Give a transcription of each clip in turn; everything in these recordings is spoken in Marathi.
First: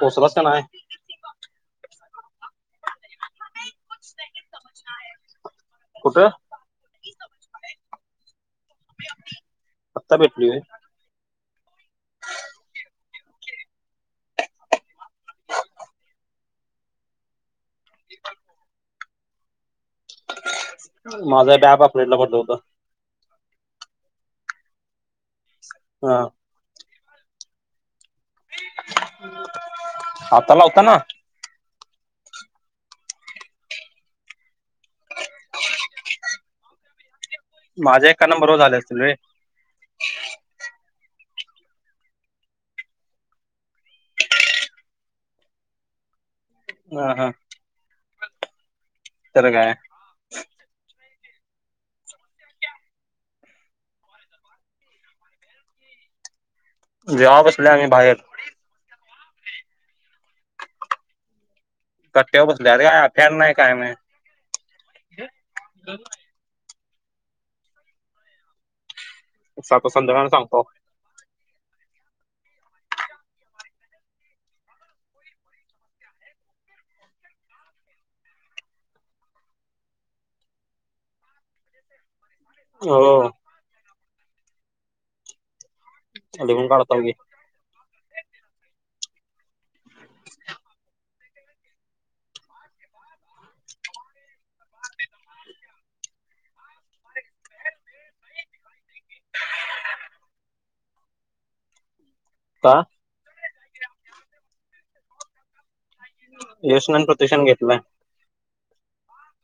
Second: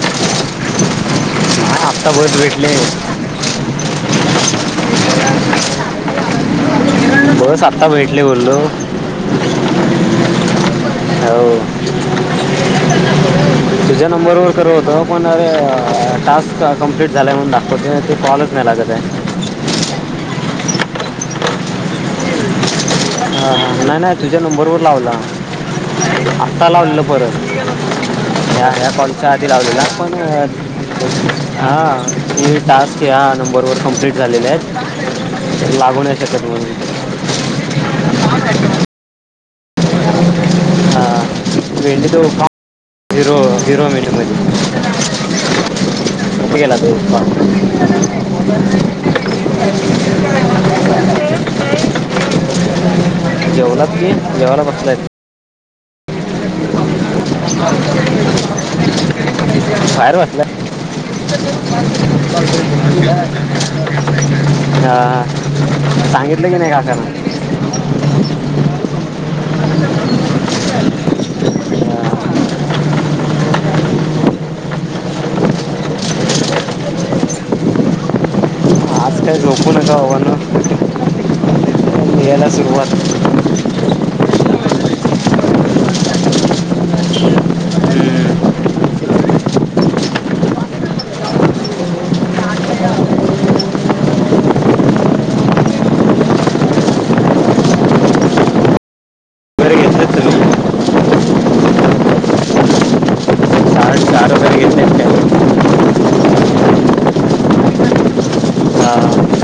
पोचलाच ना आहे. ता बत भेटले. कुठं बस आता भेटले बोललो आत्ता भेटली होय. हो. तुझ्या नंबरवरर करव होत पण अरे टास्क कंप्लीट झालं म्हून दाखोते ते कॉलच मेला का ते माझा ब्या बा फटला पडत होत. ह ह नाही नाही तुझ्या नंबरवरर लावला. हा आत्ताला आडल परत पडच्या आधी लावलेला पण आता लावता ना हां. की टास्क ह्या नंबरवर कंप्लीट झालेले आहेत लागू नाही शकत म्हण. माझ्या एकाना बरोबर झाले असतील रे [unintelligible] हिरो हिरो मिीठ ला उप केला दे उप [unintelligible] तरला काय? जेवलात गी जेवाला बसलाय जेवबसल्या आम्ही बाहेर बाहेर बसलं कट्ट्यावर बसले अरे काय फॅन नाही काय नाही हा सांगितलं की नाही का तो सध ना सांगतो अं, आज काय झोपू नका हवा ना याला सुवात हो अ पण का े वगैरे घेतलेत [inaudible] तुम्ही का चार चार वगैरे घेतलेत काय यश न आणि प्रतीक्षा ने घेतला अं,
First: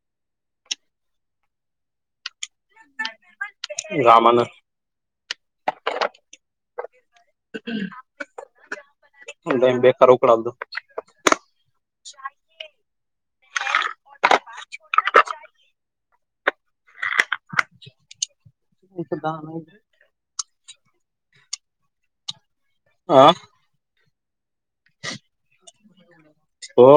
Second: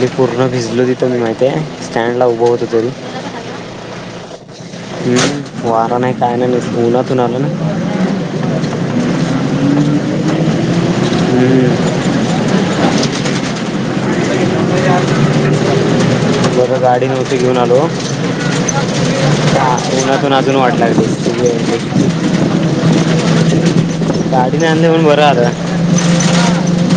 मी पूर्ण भिजलो तिथं मी माहिती आहे स्टँडला उभा होतो तरी रामान हम वारा नाय काय नाय नुसतं उन्ह अजून आलं नाही - लय बेकार उकडालतो हम बघा गाडी नव्हती घेऊन आलो पुण्यातून अजून वाट [inaudible] आ गाडीने आणले म्हणून बरं आलं हो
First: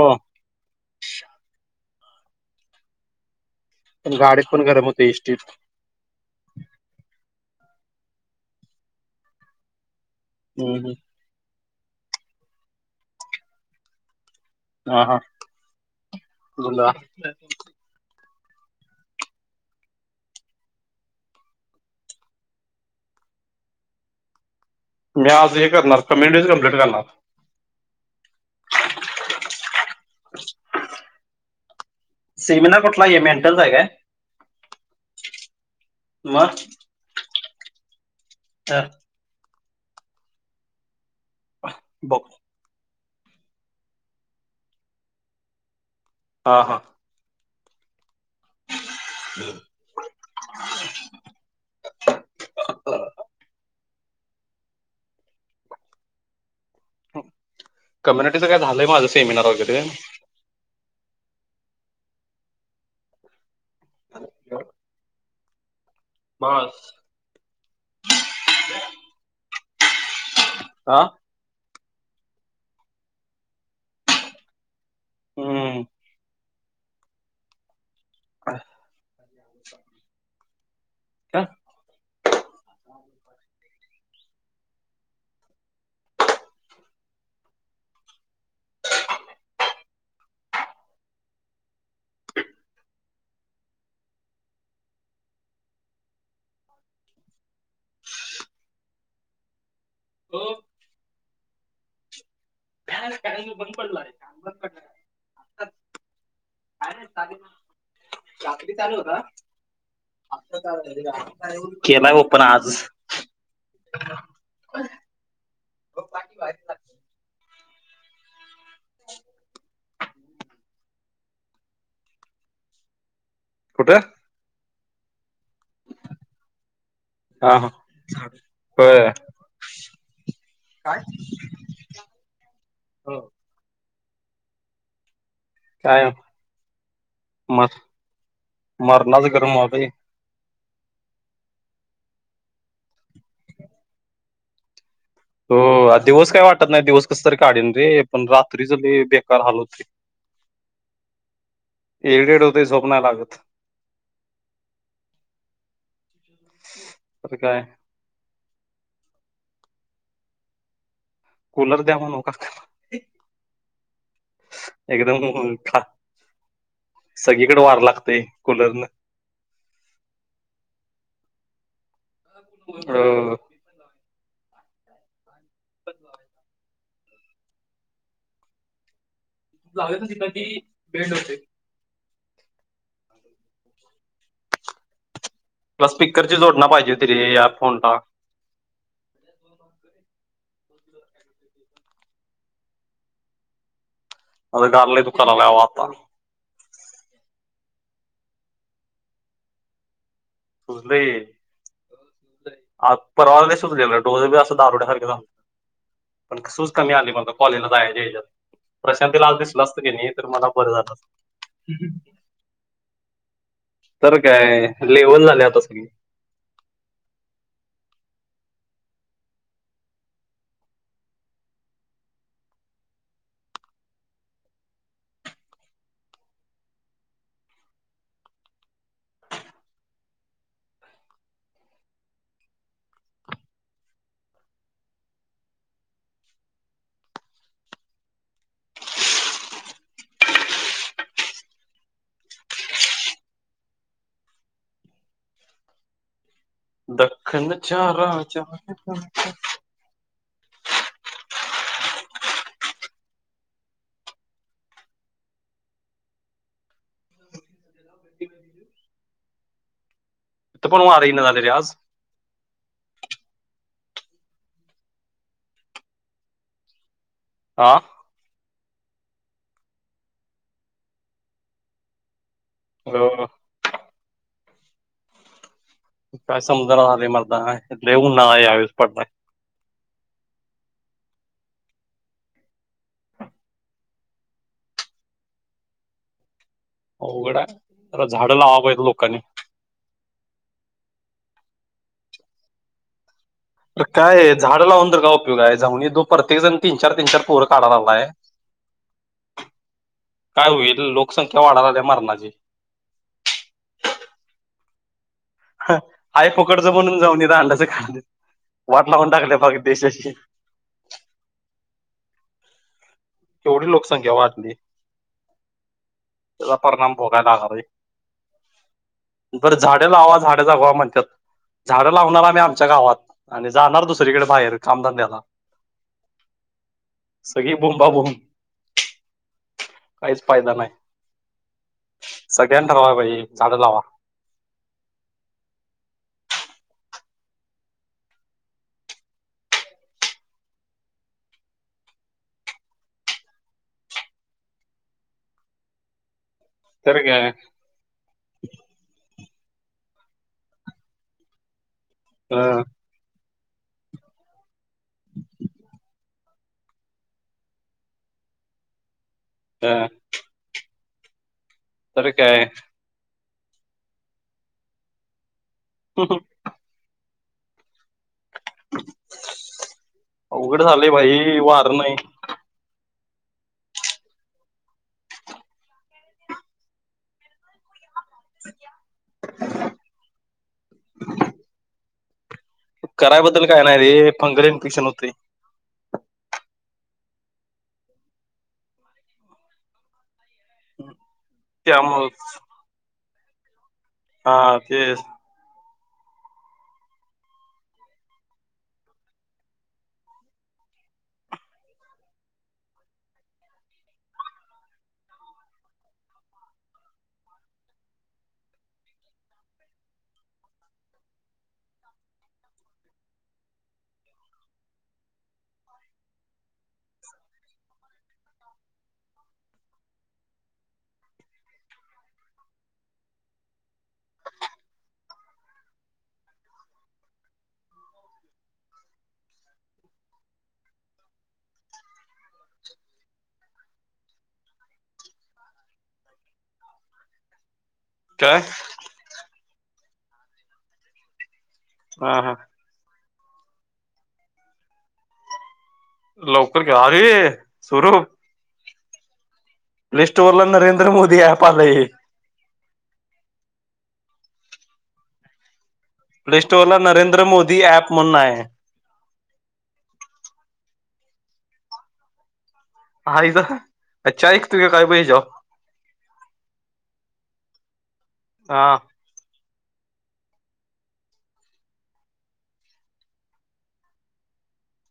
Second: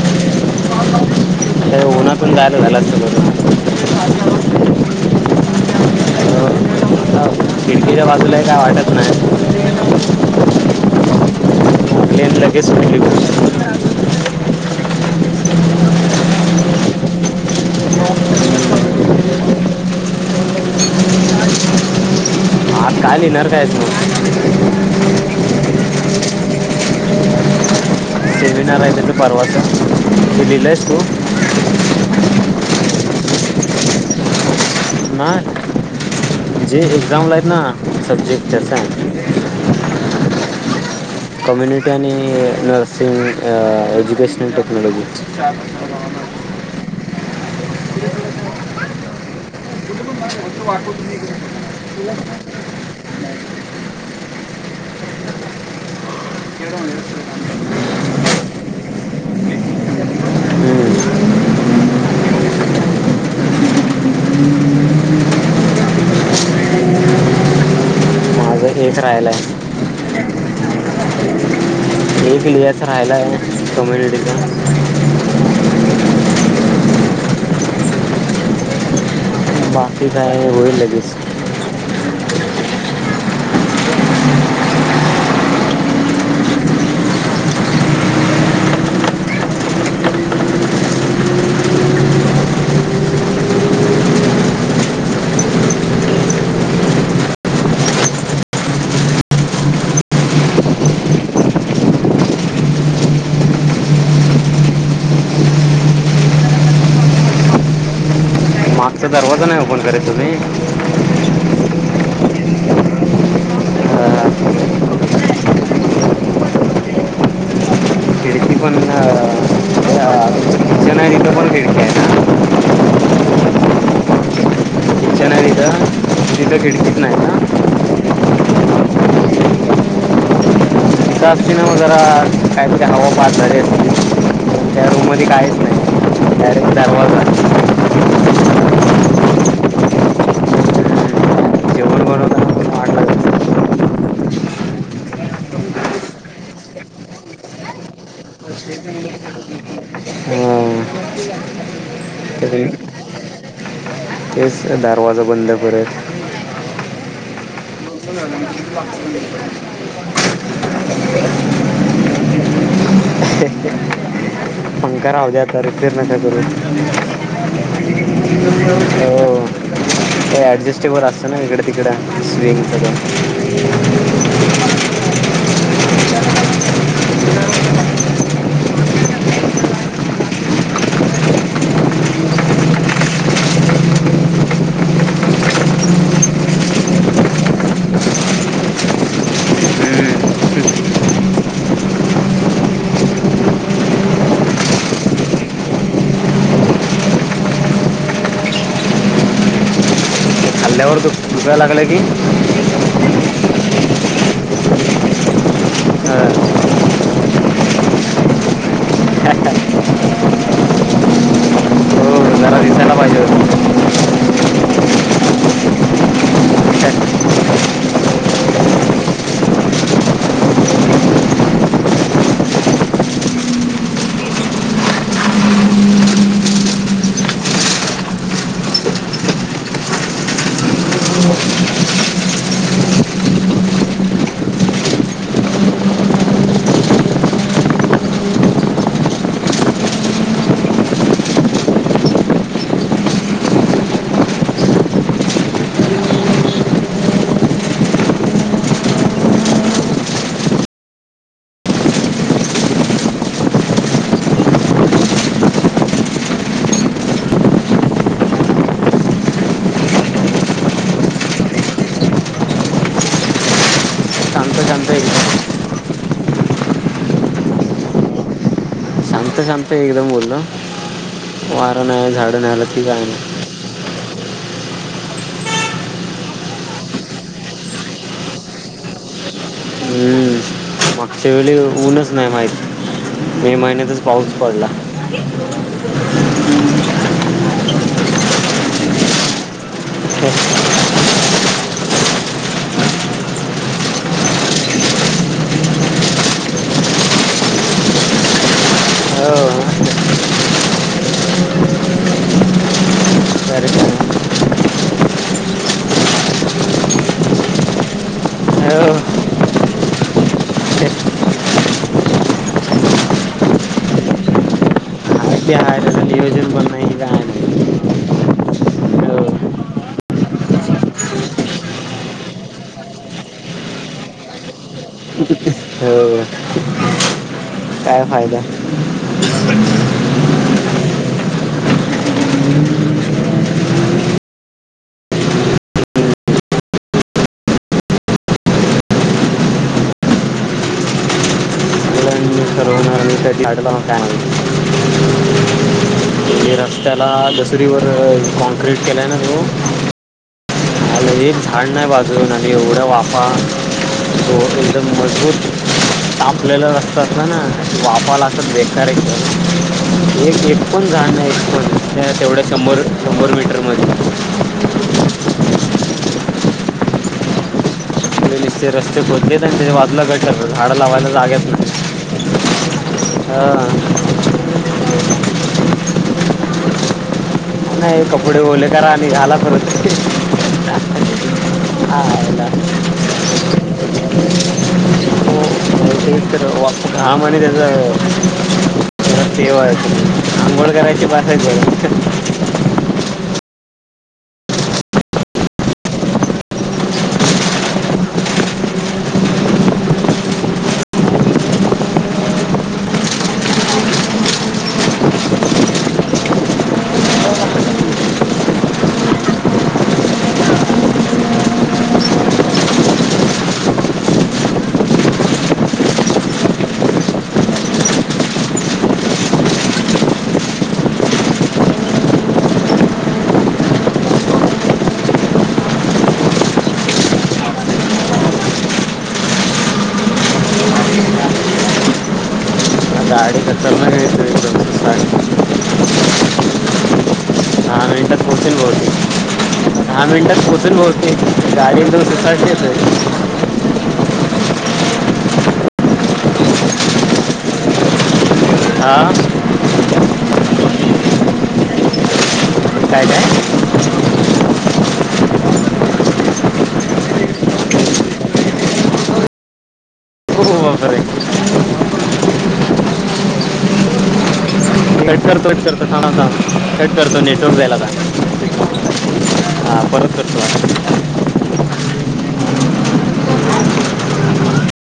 उन्हातून जायला त्याला सोडून पण गाडीत पण गरम होते एसटीत खिडकीच्या बाजूला ही काय वाटत नाही हम ह प्लेन लगेच सुटली होती हा हा बोला ह आज काय लिहिणार काय आहेस मग मी आज हे करणार कम्युनिटी च कम्प्लीट करणार सेमिनार आहे ते परवाचं ते लिहिलयस तू हा हे मेंटलच आहे काय मग नाही जे एक्झाम ला ना सब्जेक्ट ज्याचा आहे [inaudible] कम्युनिटी- आणि बघ नस- [unintelligible] अ.. एज्युकेशनल टेक्नॉलॉजी. हा हा. ह [inaudible] [unintelligible] ह कम्युनिटीच काय झालंय, माझं सेमिनार वगैरे. [unintelligible] बास [inaudible] [unintelligible] एक राहिलाय आ.. एक लिहायचा राहिलाय हो 'कम्युनिटी' चा. हूं.. अ.. बाकी काय हो होईल लगेच. अ हो. का काय बंद पडल आहे [inaudible] का बंद पडला आहे आता काय चाले चकरी चालू मागचा होता दरवाजा नाही ओपन करत तुम्ही [unintelligible] केला. हो [unintelligible] आज अं, [unintelligible] लागते. खिडकी पण किचन ह आहे तिथं पण खिडकी आहे ना कुठं? तिथ खिडकीत नाही हा हा ना? होय - [unintelligible] ना वगैरा काय तरी हवा पाारणारी असं. त्या रूम मध्ये काय? काय ओ म मरणाच गरम होत - जेवण बनवताना पण वाट लागत हो दिवस काय वाटत नाही दिवस कस तरी काढीन रे- पण रात्रीच ते बेकार हाल होत हां इरिटेड होते तरी झोप नाही लागत. तेच त दरवाजा बंद परत. [unintelligible] काय [inaudible] कूलर द्या म्हणू का त्यांना? पंखा राहू द्या आता ते रिपेअर नका करू सगळीकडे वार लागते [inaudible] कूलरनं हो ते ऍडजस्टेबल असत. [unintelligible] तिकडं अ, सेम [unintelligible] [inaudible] बनवा. लागत तिथ ती बेंड होते. बस स्पीकरची जोडण पाहिजे होतीे रे या फोनला. [unintelligible] खाल्ल्यावर सुचले दु दुखायला लागलं की परवाार नाही सुचले रोजे असं दहा रुटया खारखेऊ पण सूज कमी आली बघ कॉलेजला जायचे हच्यात प्रशांतीला आज हां दिसलं असतं की नाही तर मला बरं झालं हो जरा दिसायला पाहिजे होतं तर काय लवल ना ता सग दखणच्या राज तर पण हो आ रही ना झाले रे आज शांत शांत एकदम आह शांत एकदम बोलल वाराण झाड नलती कायन अ, काय समुद्र वा मरतावू नाय आस पडता हम्म मागच्या वेळी ऊनच नाही माहत मे महिन्यातच पाऊस पडला उघडा आता झाड लावावंयेत लोकांनी हो तर काय झाड लावून ज का उपयोग आहे जाऊनो प्रत्येक जण तीन चार तीन चार पोरं काढाय लालाय होईल हो लोकसंख्या वाढलाल्या मरणाची अरे हो आहेय पकडच म्हणून जाऊन अंड्याचं ख वाट लावून टाकले फग देशाची हाय एवढी लोकसंख्या वाढली ते हाय त्याचं नियोजन त्याचा पण परिणाम नाही काय भोगायला लागणार आहे नाही हो बर झाडे लावा झाडे जागवा म्हणतात झाडं लावणार आम्ही आमच्या गावात आणि जाणार दुसरीकडे बाहेर कामधंद्याला हो सगळी काय बोंब फायदा काहीच फायदा नाही सगळ्यांनी ठरवा पाहिजे झाडं लावा मुलांनी ठरवणार मी कधी अडला काय माहिती. तर त्याला काय दसुरीवर कॉँक्रीट केलाय ना तो झा नाही बाजून अ, आणि एवढं वाफा हो मजबूत लेलं रस्तात ना वाफ लागतात बकारे अ, हे एक पण जा तर नाही तेवढ्या काय शंभर शंभर मिीट तर मध ह नसते रस्ते खोदलेत आणि त्या वाजलं गट अवघड झाडं झालंय लावायला भाई जाग्यात वार नाही हा ह कपडे ओले करा आणि घाला परत [unintelligible] करायबद्दल काय नाही रे फंगल इन्फेक्शन होते ते तर घाम आणि त्याचा [inaudible] तेेव [unintelligible] आंघोळ करायची त्यामुळं [unintelligible] हा तेच गाडी खतरनाक येतो एकदम साडी दहा मिनिटात काय - पोहोचेन - बहुतेक दहा मिनिटात पोहोचेन बहुतेक गाडी एकदम हा हा सुसाटलीच आहे लवकर क हरी स्रूप हा लिस्ट वरला नरेंद्र मोदी ऍप आलाय [inaudible] काय काय प्ले स्टोर ला नरेंद्र मोदी ऍप म्हणून आहे हो हो [unintelligible] [unintelligible] अच्छा एक तु कट करतो कट करत सग सांग कट करत नेटवर्क जाईल आता हा ह परत करतो